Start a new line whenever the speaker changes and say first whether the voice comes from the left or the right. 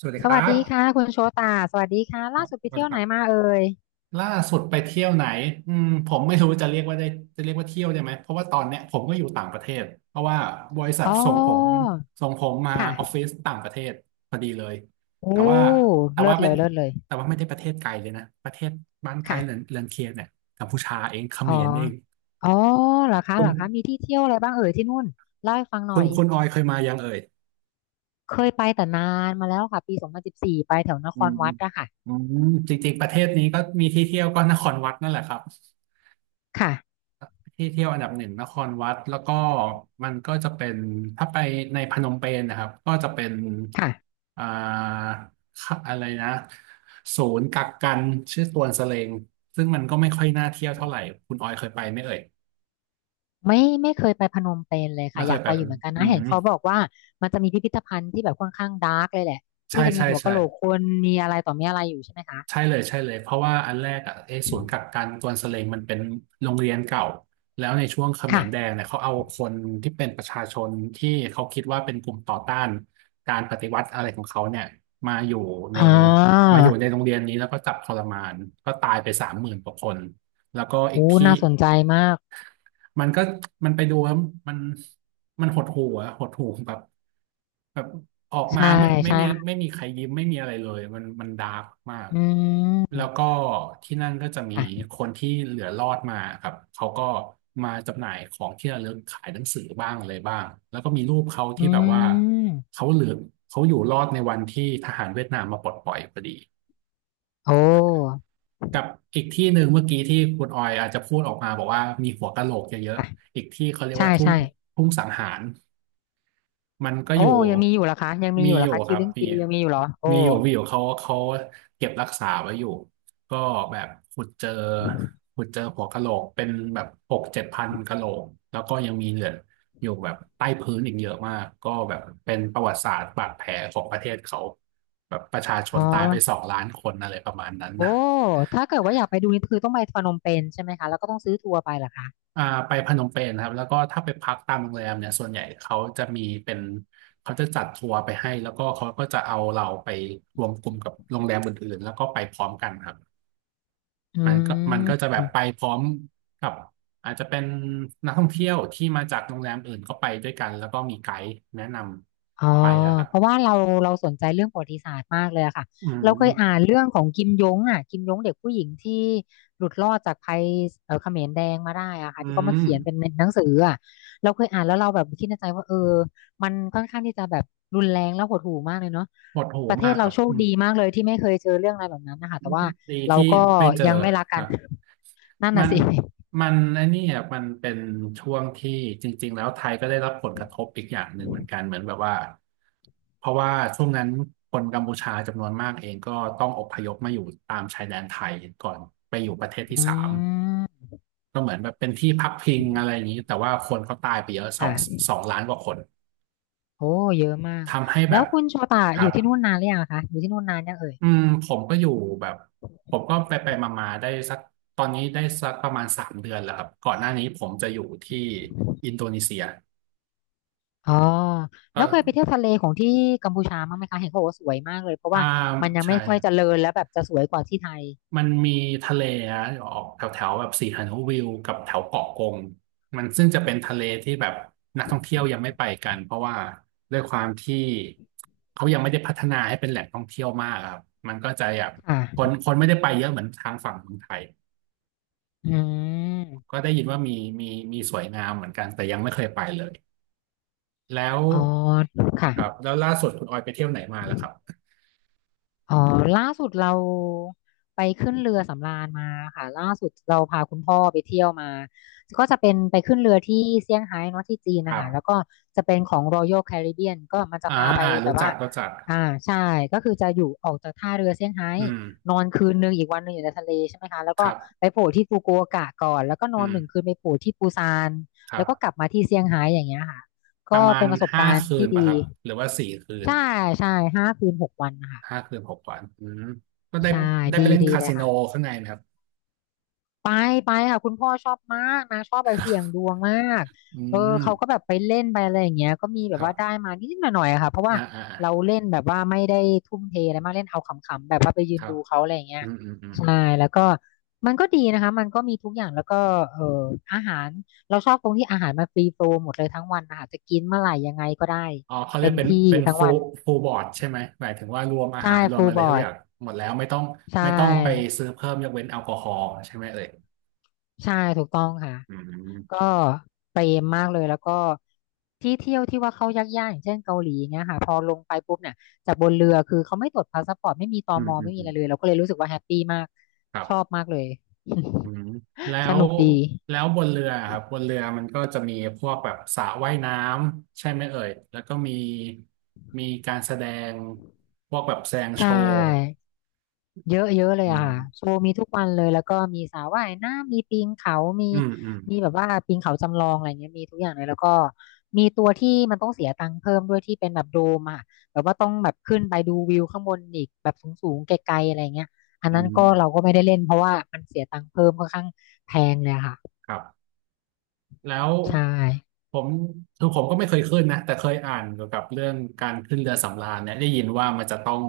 right: สวัสดี
left: ส
right: ครั
left: วัส
right: บ
left: ดีค่ะคุณโชตาสวัสดีค่ะ
right: ค
left: ล่า
right: รับ
left: สุดไป
right: สวัส
left: เที่ย
right: ดี
left: ว
right: ค
left: ไหน
right: รับ
left: มาเอ่ย
right: ล่าสุดไปเที่ยวไหนผมไม่รู้จะเรียกว่าเที่ยวได้ไหมเพราะว่าตอนเนี้ยผมก็อยู่ต่างประเทศเพราะว่าบริษัท
left: อ๋อ
right: ส่งผมมา
left: ค่ะ
right: ออฟฟิศต่างประเทศพอดีเลย
left: โอ้
right: แต่ว่าแต่
left: เลิ
right: ว่า
left: ศเล
right: ไม่
left: ยเลิศเลย
right: แต่ว่าไม่ได้ประเทศไกลเลยนะประเทศบ้านใกล้เรือน
left: ค่ะ
right: เรือนเคียงเนี่ยกัมพูชาเองเข
left: อ๋
right: ม
left: อ
right: รเอง
left: อ๋อเหรอคะ
right: คุ
left: เหร
right: ณ
left: อคะมีที่เที่ยวอะไรบ้างเอ่ยที่นู่นเล่าให้ฟังหน่
right: คุ
left: อ
right: ณ
left: ย
right: คุณออยเคยมายังเอ่ย
left: เคยไปแต่นานมาแล้วค่ะปี2014ไปแถวนค
right: อื
left: ร
right: ม
left: วัดอะค่ะ
right: อืจริงๆประเทศนี้ก็มีที่เที่ยวก็นครวัดนั่นแหละครับ
left: ค่ะ
right: ที่เที่ยวอันดับหนึ่งนครวัดแล้วก็มันก็จะเป็นถ้าไปในพนมเปญนะครับก็จะเป็น
left: ค่ะ
right: อ่าค่ะอะไรนะศูนย์กักกันชื่อตวนสเลงซึ่งมันก็ไม่ค่อยน่าเที่ยวเท่าไหร่คุณออยเคยไปไหมเอ่ย
left: ไม่ไม่เคยไปพนมเปญเลย
right: ไม่
left: ค่ะ
right: เค
left: อ
right: ย
left: ยาก
right: ไป
left: ไปอยู่เหมือนกัน
right: อื
left: นะ
right: ม
left: เห็นเขาบอกว่ามันจะมีพิพิธภัณฑ์ที่แบบค่อนข้างดาร์กเลยแหละ
right: ใช่
left: ที่จะมี
right: ใช่
left: หัวกะ
right: ใช่
left: โหลกคนมีอะไรต่อมีอะไรอยู่ใช่ไหมคะ
right: ใช่เลยใช่เลยเพราะว่าอันแรกอ่ะไอ้ศูนย์กักกันกวนสเลงมันเป็นโรงเรียนเก่าแล้วในช่วงเขม
left: ค่ะ
right: รแดงเนี่ยเขาเอาคนที่เป็นประชาชนที่เขาคิดว่าเป็นกลุ่มต่อต้านการปฏิวัติอะไรของเขาเนี่ยมาอยู่ใน
left: อ๋อ
right: มาอยู่ในโรงเรียนนี้แล้วก็จับทรมานก็ตายไป30,000 กว่าคนแล้วก็อีก
left: โอ้
right: ที่
left: น่าสนใจมาก
right: มันก็มันไปดูแล้วมันมันหดหู่อะหดหู่แบบออกมา
left: ใช่
right: ไม่ไม่
left: ใช่
right: มี
left: ค่ะ
right: ไม่มีใครยิ้มไม่มีอะไรเลยมันดาร์กมาก
left: อื
right: แล้วก็
left: ม
right: ที่นั่นก็จะมี
left: ค่ะ
right: คนที่เหลือรอดมาครับเขาก็มาจำหน่ายของที่ระลึกขายหนังสือบ้างอะไรบ้างแล้วก็มีรูปเขาที่
left: อื
right: แบบว่า
left: ม
right: เขาเหลือเขาอยู่รอดในวันที่ทหารเวียดนามมาปลดปล่อยพอดี
left: โอ้
right: กับอีกที่หนึ่งเมื่อกี้ที่คุณออยอาจจะพูดออกมาบอกว่ามีหัวกะโหลกเยอะ
left: ค่ะ
right: ๆ อีกที่เขาเรียก
left: ใช่
right: ว่าทุ่ง
left: ใช่
right: ทุ่งสังหารมันก็
left: โอ้
right: อยู่
left: ยังมีอยู่เหรอคะยังมี
right: มี
left: อยู่เห
right: อ
left: รอ
right: ยู่
left: คะ
right: ค
left: คิว
right: รับ
left: ลิงปียังมีอยู่เหรอโอ้
right: มีอยู่เขาเก็บรักษาไว้อยู่ก็แบบขุดเจอหัวกะโหลกเป็นแบบ6-7 พันกะโหลกแล้วก็ยังมีเหลืออยู่แบบใต้พื้นอีกเยอะมากก็แบบเป็นประวัติศาสตร์บาดแผลของประเทศเขาแบบประชาช
left: อ๋
right: น
left: อ
right: ตายไป2 ล้านคนอะไรประมาณนั้นนะ
left: โอ้ ถ้าเกิดว่าอยากไปดูนี่คือต้องไปพนมเปญใช่ไหมคะแล้วก็ต้องซื้อทัวร์ไปเหรอคะ
right: อ่าไปพนมเปญครับแล้วก็ถ้าไปพักตามโรงแรมเนี่ยส่วนใหญ่เขาจะจัดทัวร์ไปให้แล้วก็เขาก็จะเอาเราไปรวมกลุ่มกับโรงแรมอื่นๆแล้วก็ไปพร้อมกันครับ
left: อื
right: มันก็จะแบบ
left: ม
right: ไปพร้อมกับอาจจะเป็นนักท่องเที่ยวที่มาจากโรงแรมอื่นก็ไปด้วยกันแล้วก็มีไกด์แนะน
left: อ๋อ
right: ำไปอะครับ
left: เพราะว่าเราสนใจเรื่องประวัติศาสตร์มากเลยอะค่ะ
right: อื
left: เราเคยอ่า
right: ม
left: นเรื่องของกิมยงอ่ะกิมยงเด็กผู้หญิงที่หลุดรอดจากภัยเขมรแดงมาได้อะค่ะ
right: อื
left: ที่เขามา
right: ม
left: เขียนเป็นหนังสืออ่ะเราเคยอ่านแล้วเราแบบคิดในใจว่าเออมันค่อนข้างที่จะแบบรุนแรงแล้วหดหู่มากเลยเนาะ
right: ปวดหู
left: ประเท
right: มา
left: ศ
right: กค
left: เรา
right: รับ
left: โชคดีมากเลยที่ไม่เคยเจอเรื่องอะไรแบบนั้นนะคะแต่ว่า
right: ดี
left: เรา
right: ที่
left: ก็
right: ไม่เจอ
left: ยังไม่รัก
right: ค
left: กั
right: รั
left: น
right: บ
left: นั่น
right: มั
left: น่ะ
right: น
left: สิ
right: มันไอ้นี้อ่ะมันเป็นช่วงที่จริงๆแล้วไทยก็ได้รับผลกระทบอีกอย่างหนึ่งเหมือนกันเหมือนแบบว่าเพราะว่าช่วงนั้นคนกัมพูชาจำนวนมากเองก็ต้องอพยพมาอยู่ตามชายแดนไทยก่อนไปอยู่ประเทศที่
left: อื
right: สาม
left: ม
right: ก็เหมือนแบบเป็นที่พักพิงอะไรอย่างนี้แต่ว่าคนเขาตายไปเยอะสอง
left: ค่ะ
right: สองล้านกว่าคน
left: โอ้เยอะมาก
right: ทำให้
left: แล้
right: แบ
left: ว
right: บ
left: คุณโชตา
right: ค
left: อ
right: รั
left: ยู่
right: บ
left: ที่นู่นนานหรือยังอะคะอยู่ที่นู่นนานยังเอ่ย
right: อืมผมก็อยู่แบบผมก็ไปไปมามาๆได้สักตอนนี้ได้สักประมาณ3 เดือนแล้วครับก่อนหน้านี้ผมจะอยู่ที่อินโดนีเซีย
left: อ๋อ
right: ก็
left: แล้วเคยไปเที่ยวทะเลของที่กัมพูชาบ้างไหมคะเห็นเขาบอกว่าสวยมากเลยเพราะ
right: อ่า
left: ว่ามันยัง
right: ใช่
left: ไม่ค่
right: ค
left: อย
right: รับ
left: เจริญแล้วแบบจะสวยกว่าที่ไทย
right: มันมีทะเลอะออกแถวแถวแบบสีหานุวิวกับแถวเกาะกงมันซึ่งจะเป็นทะเลที่แบบนักท่องเที่ยวยังไม่ไปกันเพราะว่าด้วยความที่เขายังไม่ได้พัฒนาให้เป็นแหล่งท่องเที่ยวมากอะครับมันก็จะแบบคน
left: ค่ะ
right: คนไม่ได้ไปเยอะเหมือนทางฝั่งเมืองไทย
left: อืม
right: ก็ได้ยินว่ามีมีสวยงามเหมือนกันแต่ยังไม่เคยไปเลยแล้ว
left: อ๋อค่ะ
right: ครับแล้วล่าสุดคุณออยไปเที่ยวไหนมาล่ะครับ
left: อ๋อล่าสุดเราไปขึ้นเรือสำราญมาค่ะล่าสุดเราพาคุณพ่อไปเที่ยวมาก็จะเป็นไปขึ้นเรือที่เซี่ยงไฮ้เนาะที่จีน
right: ค
left: นะ
right: รั
left: คะแล้ว
right: บ
left: ก็จะเป็นของ Royal Caribbean ก็มันจะ
right: อ่า
left: พาไปแบ
right: รู้
left: บ
right: จั
left: ว่า
right: กรู้จัก
left: อ่าใช่ก็คือจะอยู่ออกจากท่าเรือเซี่ยงไฮ้
right: อืม
left: นอนคืนหนึ่งอีกวันหนึ่งอยู่ในทะเลใช่ไหมคะแล้ว
right: ค
left: ก็
right: รั
left: ไป
right: บ
left: โผล่ที่ฟุกุโอกะก่อนแล้วก็น
right: อื
left: อน
right: ม
left: หนึ่งคืนไปโผล่ที่ปูซาน
right: ครั
left: แล้วก็กลั
right: บ
left: บมาที่เซี่ยงไฮ้อย่างเงี้ยค่ะ
right: ป
left: ก็
right: ระมาณ
left: เป็นประสบ
right: ห้า
left: การณ์
right: คืน
left: ที่
right: ป่ะค
left: ดี
right: รับหรือว่า4 คืน
left: ใช่ใช่ห้าคืนหกวันนะคะ
right: 5 คืน 6 วันอืมก็ได้
left: ใช่
right: ได้ไป
left: ดี
right: เล่น
left: ดี
right: คา
left: เลย
right: สิโน
left: ค่ะ
right: ข้างในไหมครับ
left: ไปไปค่ะคุณพ่อชอบมากนะชอบไปเสี่ยงดวงมาก
right: อื
left: เออ
right: ม
left: เขาก็แบบไปเล่นไปอะไรอย่างเงี้ยก็มีแบ
right: ค
left: บ
right: รั
left: ว่าได้
right: บ
left: มานิดๆหน่อยๆอะค่ะเพราะ
right: อ่า
left: ว่า
right: อ่าอ่า
left: เราเล่นแบบว่าไม่ได้ทุ่มเทอะไรมากเล่นเอาขำๆแบบว่าไปยื
right: ค
left: น
right: รั
left: ดู
right: บ
left: เขาอะไรอย่างเงี้ย
right: อืมอืมอืม
left: ใช่แล้วก็มันก็ดีนะคะมันก็มีทุกอย่างแล้วก็เอออาหารเราชอบตรงที่อาหารมันฟรีโฟลว์หมดเลยทั้งวันนะคะจะกินเมื่อไหร่ยังไงก็ได้
right: อ๋อเขาเรีย
left: เต็
right: ก
left: ม
right: เป็น
left: ที่
right: เป็น
left: ทั้ง
right: ฟู
left: วัน
right: ฟูบอร์ดใช่ไหมหมายถึงว่ารวมอาหา
left: ใช่
right: รรวม
left: ฟูล
right: อะไร
left: บอ
right: ทุกอ
left: ร์ด
right: ย่างหมดแล้วไม่ต้อง
left: ใช
right: ไม่ต้องไป
left: ่
right: ซื้อเพิ่มยกเว้นแอลกอฮอล์ใช่ไหมเอ่ย
left: ใช่ถูกต้องค่ะ
right: อื
left: ก็
right: ม
left: เปรมมากเลยแล้วก็ที่เที่ยวที่ว่าเขายากๆอย่างเช่นเกาหลีเงี้ยค่ะพอลงไปปุ๊บเนี่ยจากบนเรือคือเขาไม่ตรวจพาสปอร์ตไม่มีต
right: อื
left: ม
right: มอืม
left: ไม่มี
right: อื
left: อะไร
right: ม
left: เลยเราก็เลยรู้สึกว่าแฮปปี้มาก
right: ครั
left: ชอบ
right: บ
left: มากเลย
right: อืมแล้
left: ส
right: ว
left: นุกดี
right: แล้วบนเรือครับบนเรือมันก็จะมีพวกแบบสระว่ายน้ำใช่ไหมเอ่ยแล้วก็มีการแสดงพวกแบบแสดง
left: ใช
right: โชว์
left: ่ เยอะเยอะเลย
right: อื
left: อะค่ะโช
right: ม
left: ว์มีทุกวันเลยแล้วก็มีสระว่ายน้ำมีปีนเขามี
right: อืมอืม
left: มีแบบว่าปีนเขาจำลองอะไรเงี้ยมีทุกอย่างเลยแล้วก็มีตัวที่มันต้องเสียตังค์เพิ่มด้วยที่เป็นแบบโดมอะแบบว่าต้องแบบขึ้นไปดูวิวข้างบนอีกแบบสูงๆไกลๆอะไรเงี้ยอัน
right: อื
left: นั้น
right: ม
left: ก็เราก็ไม่ได้เล่นเพราะว่ามันเสียตังค์เพิ่มค่อนข้างแพงเลยอะค่ะ
right: ครับ แล้ว
left: ใช่
right: ผมคือผมก็ไม่เคยขึ้นนะแต่เคยอ่านเกี่ยวกับเรื่องการขึ้นเรือสำราญเนี่ยได้ยินว่ามันจะต้อง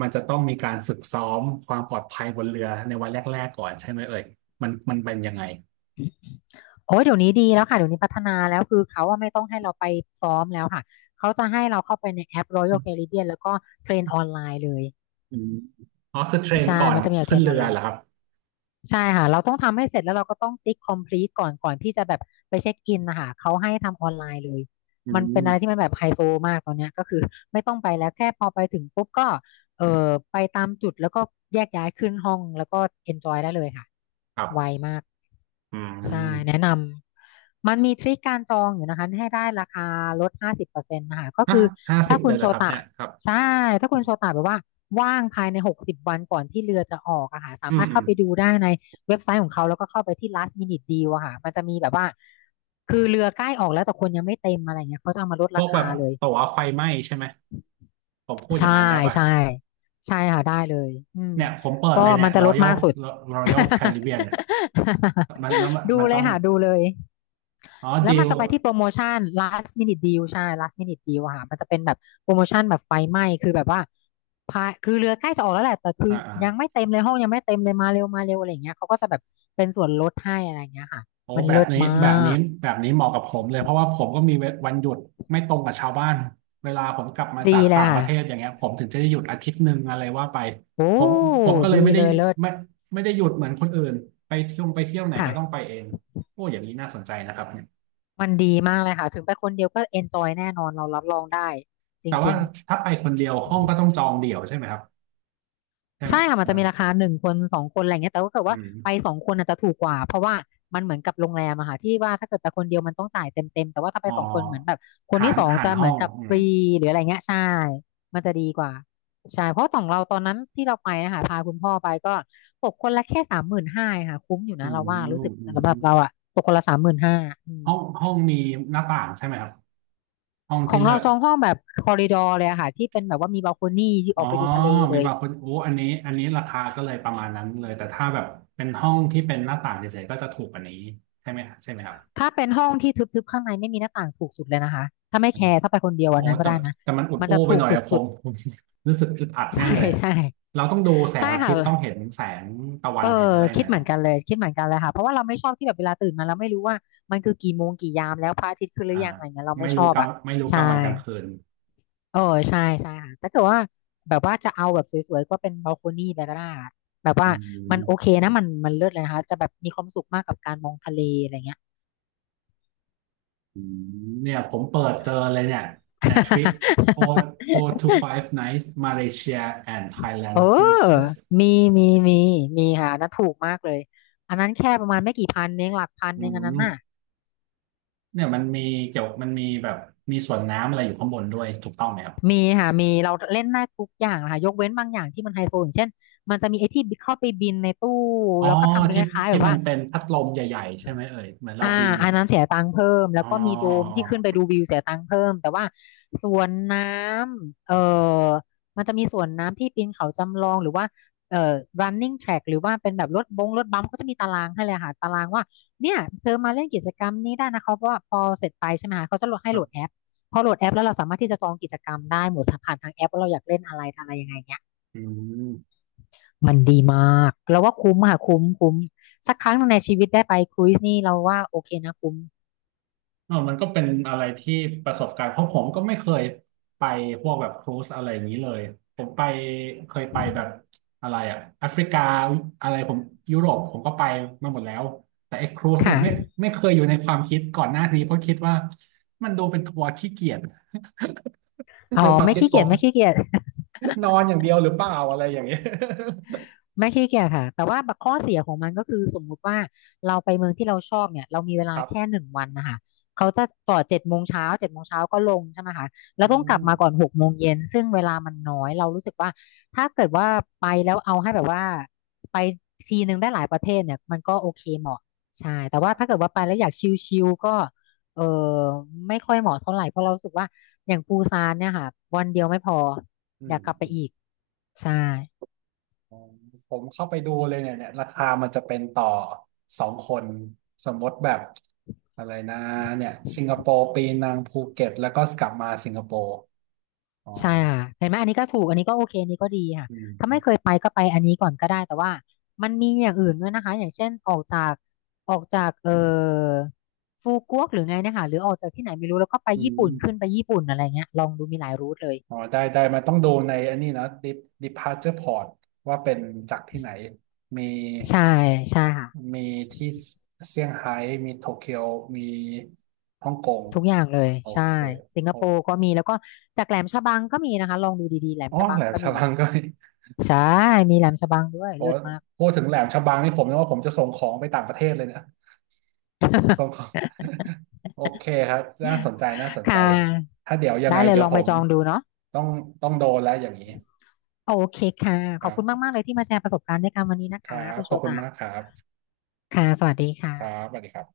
right: มันจะต้องมีการฝึกซ้อมความปลอดภัยบนเรือในวันแรกๆก่อนใช่ไหมเอ่ยมันเป็นยังไง
left: โอ้ยเดี๋ยวนี้ดีแล้วค่ะเดี๋ยวนี้พัฒนาแล้วคือเขาว่าไม่ต้องให้เราไปซ้อมแล้วค่ะเขาจะให้เราเข้าไปในแอป Royal Caribbean แล้วก็เทรนออนไลน์เลย
right: อืมอ๋อคือเทรน
left: ใช่
right: ก่อน
left: มันจะมีแบบเท
right: ขึ้
left: ร
right: น
left: นอ
right: เรื
left: อน
right: อ
left: ไล
right: เหร
left: น์
right: อครับ
left: ใช่ค่ะเราต้องทำให้เสร็จแล้วเราก็ต้องติ๊กคอมพลี e ก่อนที่จะแบบไปเช็คอินนะคะเขาให้ทำออนไลน์เลย
right: อื
left: มันเป็นอะไรที่
right: ม
left: มันแบบไฮโซมากตอนเนี้ยก็คือไม่ต้องไปแล้วแค่พอไปถึงปุ๊บก็เออไปตามจุดแล้วก็แยกย้ายขึ้นห้องแล้วก็เอนจอยได้เลยค่ะ
right: ครั
left: ไว
right: บ
left: มาก
right: อื
left: ใช่แนะ
right: ม
left: นำมันมีทริคการจองอยู่นะคะให้ได้ราคาลด50%นะคะก็
right: ฮะ
left: คือ
right: ห้าสิ
left: ถ้า
right: บ
left: คุ
right: เล
left: ณ
right: ยเหร
left: โช
right: อครับ
left: ตะ
right: เนี่ยครับ
left: ใช่ถ้า
right: อ
left: คุณโชตะแบบว่าว่างภายใน60 วันก่อนที่เรือจะออกอะค่ะสา
right: ื
left: มา
right: ม
left: รถ
right: อื
left: เข้า
right: ม
left: ไปดูได้ในเว็บไซต์ของเขาแล้วก็เข้าไปที่ last minute deal อะค่ะมันจะมีแบบว่าคือเรือใกล้ออกแล้วแต่คนยังไม่เต็มอะไรเงี้ยเขาจะเอามาลด
right: พ
left: รา
right: วกแบ
left: คา
right: บ
left: เลย
right: ตั๋วไฟไหม้ใช่ไหมผมพูดอ
left: ใช่
right: ย่างนั้นได้ป่ะ
left: ใช่ใช่ค่ะได้เลยอืม
right: เนี่ยผมเปิด
left: ก็
right: เลยเนี่
left: มั
right: ย
left: นจะลด
right: Royal
left: มากสุด
right: Royal Caribbean เนี่ยมันแล้ วมัน
left: ดู
right: มัน
left: เล
right: ต้อ
left: ย
right: ง
left: ค่ะดูเลย
right: อ๋อ
left: แล้ว
right: ดิ
left: มัน
right: ว
left: จะไปที่โปรโมชั่น last minute deal ใช่ last minute deal อะค่ะมันจะเป็นแบบโปรโมชั่นแบบไฟไหม้คือแบบว่าคือเรือใกล้จะออกแล้วแหละ แต่คือ
right: อ่าอ่า
left: ยังไม่เต็มเลยห้องยังไม่เต็มเลยมาเร็วมาเร็วอะไรอย่างเงี้ยเขาก็จะแบบเป็นส่วนลดให้อะไรอย่างเงี้ยค่ะ
right: โอ้
left: มัน
right: แบบ
left: เลิศ
right: นี้
left: มา
right: แบบนี้
left: ก
right: แบบนี้เหมาะกับผมเลยเพราะว่าผมก็มีวันหยุดไม่ตรงกับชาวบ้านเวลาผมกลับมาจา
left: ดี
right: ก
left: เล
right: ต่า
left: ย
right: งป
left: ค่ะ
right: ระเทศอย่างเงี้ยผมถึงจะได้หยุดอาทิตย์หนึ่งอะไรว่าไป
left: โอ้
right: ผมผมก็เลย
left: ดี
right: ไม่ได้
left: เลยเลิ
right: ไม่
left: ศ
right: ไม่ได้หยุดเหมือนคนอื่นไปเที่ยวไหนก็ต้องไป
left: ค่ะ
right: เองโอ้อย่างนี้น่าสนใจนะครับเนี่ย
left: มันดีมากเลยค่ะ ถึงไปคนเดียวก็เอนจอยแน่นอนเรารับรองได้จ
right: แต่ว่า
left: ริงๆ
right: ถ้าไปคนเดียวห้องก็ต้องจองเดี่ยวใช่ไหมครับใช่ไห
left: ใช่
right: ม
left: ค่ะมันจะมีราคาหนึ่งคนสองคนอะไรเงี้ยแต่ก็เกิด
right: อื
left: ว่า
right: ม
left: ไปสองคนอาจจะถูกกว่าเพราะว่ามันเหมือนกับโรงแรมอะค่ะที่ว่าถ้าเกิดไปคนเดียวมันต้องจ่ายเต็มเต็มแต่ว่าถ้าไป
right: อ๋อ
left: สองคนเหมือนแบบคน
right: หา
left: ที่
right: ร
left: สอง
right: หา
left: จะ
right: ร
left: เห
right: ห้
left: มื
right: อ
left: อน
right: ง
left: กับ
right: อื
left: ฟ
right: ม
left: รีหรืออะไรเงี้ยใช่มันจะดีกว่าใช่เพราะของเราตอนนั้นที่เราไปนะคะพาคุณพ่อไปก็ตกคนละแค่สามหมื่นห้าค่ะคุ้มอยู่
right: อื
left: นะ
right: ม
left: เราว่ารู้สึก
right: อื
left: สำห
right: ม
left: รับเราอะตกคนละสามหมื่นห้า
right: ห้องมีหน้าต่างใช่ไหมครับ ห้อง
left: ข
right: ที่
left: อง
right: เลื
left: เรา
right: อก
left: จองห้องแบบคอริดอร์เลยอะค่ะที่เป็นแบบว่ามีบัลโคนี่ที่
right: อ๋
left: อ
right: อ
left: อกไปดูทะเล
right: มี
left: เลย
right: บางคนโอ้อันนี้ราคาก็เลยประมาณนั้นเลย แต่ถ้าแบบเป็นห้องที่เป็นหน้าต่างเฉยๆก็จะถูกกว่านี้ใช่ไหมใช่ไหมครับ
left: ถ้าเป็นห้องที่ทึบๆข้างในไม่มีหน้าต่างถูกสุดเลยนะคะถ้าไม่
right: อื
left: แค
right: ม
left: ร์ถ้าไปคนเดียว
right: โอ้
left: อันนั้นก็
right: แต่
left: ได้นะ
right: แต่มันอุด
left: มัน
right: อู้
left: จะ
right: ไป
left: ถู
right: ห
left: ก
right: น่อยอะผ
left: สุด
right: มผม รู้สึกอึดอัด
left: ๆ
right: แน่
left: ใช่
right: เลย
left: ใช่
right: เราต้องดูแส
left: ใช่
right: งอาทิ
left: ค่ะ
right: ตย์ต้องเห็นแสงตะวั
left: เอ
right: น
left: อ
right: เห็นอะไรหน่
left: คิ
right: อ
left: ด
right: ย
left: เหมื
right: เนาะ
left: อนกันเลยคิดเหมือนกันเลยค่ะเพราะว่าเราไม่ชอบที่แบบเวลาตื่นมาเราไม่รู้ว่ามันคือกี่โมงกี่ยามแล้วพระอาทิตย์ขึ้นหรื
right: อ่า
left: อยังอะไรเงี้ยเรา
right: ไม่
left: ไม่ช
right: รู้
left: อบ
right: กลาง
left: อ่ะ
right: ไม่รู้ก
left: ใช่
right: ลางวันกลางคืน
left: เออใช่ใช่ค่ะถ้าเกิดว่าแบบว่าจะเอาแบบสวยๆก็เป็นบัลโคนี่ไปก็ได้อะแบบ
right: อื
left: ว่ามันโอเค
right: ม
left: นะมันมันเลิศเลยนะคะจะแบบมีความสุขมากกับการมองทะเลอะไรเงี้ย
right: อืมเนี่ยผมเปิดเจอเลยเนี่ยทริป four four to five nights Malaysia and
left: เอ
right: Thailand
left: อ
right: cruises
left: มี มี มี มีค่ะอันนั้นถูกมากเลย อันนั้นแค่ประมาณไม่กี่พันเองหลักพัน
right: อื
left: เองอันนั้น
right: ม
left: น่ะ
right: เนี่ยมันมีเกี่ยวมันมีแบบมีส่วนน้ำอะไรอยู่ข้างบนด้วยถูกต้องไหมครับ
left: มีค่ะ มีเราเล่นได้ทุกอย่างนะคะยกเว้นบางอย่างที่มันไฮโซอย่างเช่น มันจะมีไอ้ที่เข้าไปบินในตู้
right: อ๋อ
left: แล้วก็ทำเป็นค
right: ที่
left: ล้ายๆแบ
right: ที่
left: บ
right: มัน
left: ว่า
right: เป็นพัดลมใหญ่ๆใช่ไหมเอ่ยเหมือนเรา
left: อ่า
right: บิน
left: อันนั้นเสียตังค์เพิ่มแล้
right: อ๋
left: ว
right: อ
left: ก็มีโด
right: อ๋
left: มที่ขึ้นไป
right: อ
left: ดูวิวเสียตังค์เพิ่มแต่ว่าสวนน้ำเออมันจะมีสวนน้ำที่ปีนเขาจำลองหรือว่าเอ่อ running track หรือว่าเป็นแบบรถบัมป์เขาจะมีตารางให้เลยค่ะตารางว่าเนี่ยเธอมาเล่นกิจกรรมนี้ได้นะเขาเพราะว่าพอเสร็จไปใช่ไหมคะเขาจะโหลดให้
right: ค
left: โห
right: รั
left: ลดแอ
right: บ
left: ปพอโหลดแอปแล้วเราสามารถที่จะจองกิจกรรมได้หมดผ่านทางแอปว่าเราอยากเล่นอะไรอะไรยังไงเงี้ย
right: อืม
left: มันดีมากเราว่าคุ้มค่ะคุ้มคุ้มสักครั้งหนึ่งในชีวิตได้ไปครูซนี่เราว่าโอเคนะคุ้ม
right: เออมันก็เป็นอะไรที่ประสบการณ์เพราะผมก็ไม่เคยไปพวกแบบครูซอะไรอย่างนี้เลยผมเคยไปแบบอะไรอะแอฟริกาอะไรผมยุโรปผมก็ไปมาหมดแล้วแต่ไอ้ครูซเนี่ยไม่
left: ค่ะ
right: ไม่เคยอยู่ในความคิดก่อนหน้านี้เพราะคิดว่ามันดูเป็นทัวร์ขี้เกียจ
left: อ๋
right: ใน
left: อ
right: ความ
left: ไม่
right: คิด
left: ขี้
right: ผ
left: เกีย
right: ม
left: จไม่ขี้เกียจ
right: นอนอย่างเดียวหรือเปล่าอะไรอย่างเงี้ย
left: ไม่ขี้เกียจค่ะแต่ว่าบักข้อเสียของมันก็คือสมมุติว่าเราไปเมืองที่เราชอบเนี่ยเรามีเว
right: ค
left: ลา
right: รับ
left: แค่1 วันนะคะเขาจะจอดเจ็ดโมงเช้าเจ็ดโมงเช้าก็ลงใช่ไหมคะแล้
right: อื
left: วต้องกลับมาก่อน
right: ม
left: 6 โมงเย็นซึ่งเวลามันน้อยเรารู้สึกว่าถ้าเกิดว่าไปแล้วเอาให้แบบว่าไปทีนึงได้หลายประเทศเนี่ยมันก็โอเคเหมาะใช่แต่
right: ค
left: ว่า
right: รั
left: ถ้าเกิด
right: บ
left: ว่าไปแล้วอยากชิลๆก็เออไม่ค่อยเหมาะเท่าไหร่เพราะเรารู้สึกว่าอย่างปูซานเนี่ยค่ะวันเดียวไม่พอ
right: อื
left: อยา
right: ม
left: กกลับไป
right: อืม
left: อีกใช่
right: อ๋อผมเข้าไปดูเลยเนี่ยราคามันจะเป็นต่อสองคนสมมติแบบอะไรนะเนี่ยสิงคโปร์ปีนังภูเก็ตแล้วก็กลับมาสิงคโปร์อ๋อ
left: ใช่ค่ะเห็นไหมอันนี้ก็ถูกอันนี้ก็โอเคอันนี้ก็ดีค่ะ
right: อื
left: ถ้าไม่เค
right: ม
left: ยไปก็ไปอันนี้ก่อนก็ได้แต่ว่ามันมีอย่างอื่นด้วยนะคะอย่างเช่นออกจากฟูกวกหรือไงเนะคะหรือออกจากที่ไหนไม่รู้แล้วก็ไป
right: อื
left: ญี่ปุ่นขึ้น
right: ม
left: ไปญี่ปุ่นอะไรเงี้ยลองดูมีหลายรูทเลย
right: อ๋อได้มันต้องดูในอันนี้นะ dep- departure port ว่าเป็นจากที่ไหนมี
left: ใช่ใช่ค่ะ
right: มีที่เซี่ยงไฮ้มีโตเกียวมีฮ่องกง
left: ทุกอย่างเลย
right: โอ
left: ใช่
right: เค
left: สิงค
right: โอ้
left: โปร์ก็มีแล้วก็จากแหลมฉบังก็มีนะคะลองดูดีๆแหลม
right: อ๋อ
left: ฉบั
right: แห
left: ง
right: ลม
left: ก็
right: ฉ
left: มี
right: บังก็มี
left: ใช่มีแหลมฉบังด้วย
right: โอ้
left: เลิศมาก
right: พูดถึงแหลมฉบังนี่ผมนึกว่าผมจะส่งของไปต่างประเทศเลยเนี่ย ส่งของ โอเคครับน่าสนใจน่าสน
left: ค่
right: ใจ
left: ะ
right: ถ้าเดี๋ยวยังไง
left: ได้เลย
right: เดี๋ย
left: ล
right: ว
left: อง
right: ผ
left: ไป
right: ม
left: จองดูเนาะ
right: ต้องต้องโดนแล้วอย่างนี้
left: โอเคค่ะ
right: ค
left: ขอ
right: รั
left: บคุณมา
right: บ
left: กๆเลยที่มาแชร์ประสบการณ์ด้วยกันวันนี้นะ
right: ครั
left: คะ
right: บ
left: คุณ
right: ข
left: โช
right: อบคุณ
left: ตะ
right: มากครับ
left: ค่ะสวัสดีค่ะ
right: ครับสวัสดีครับ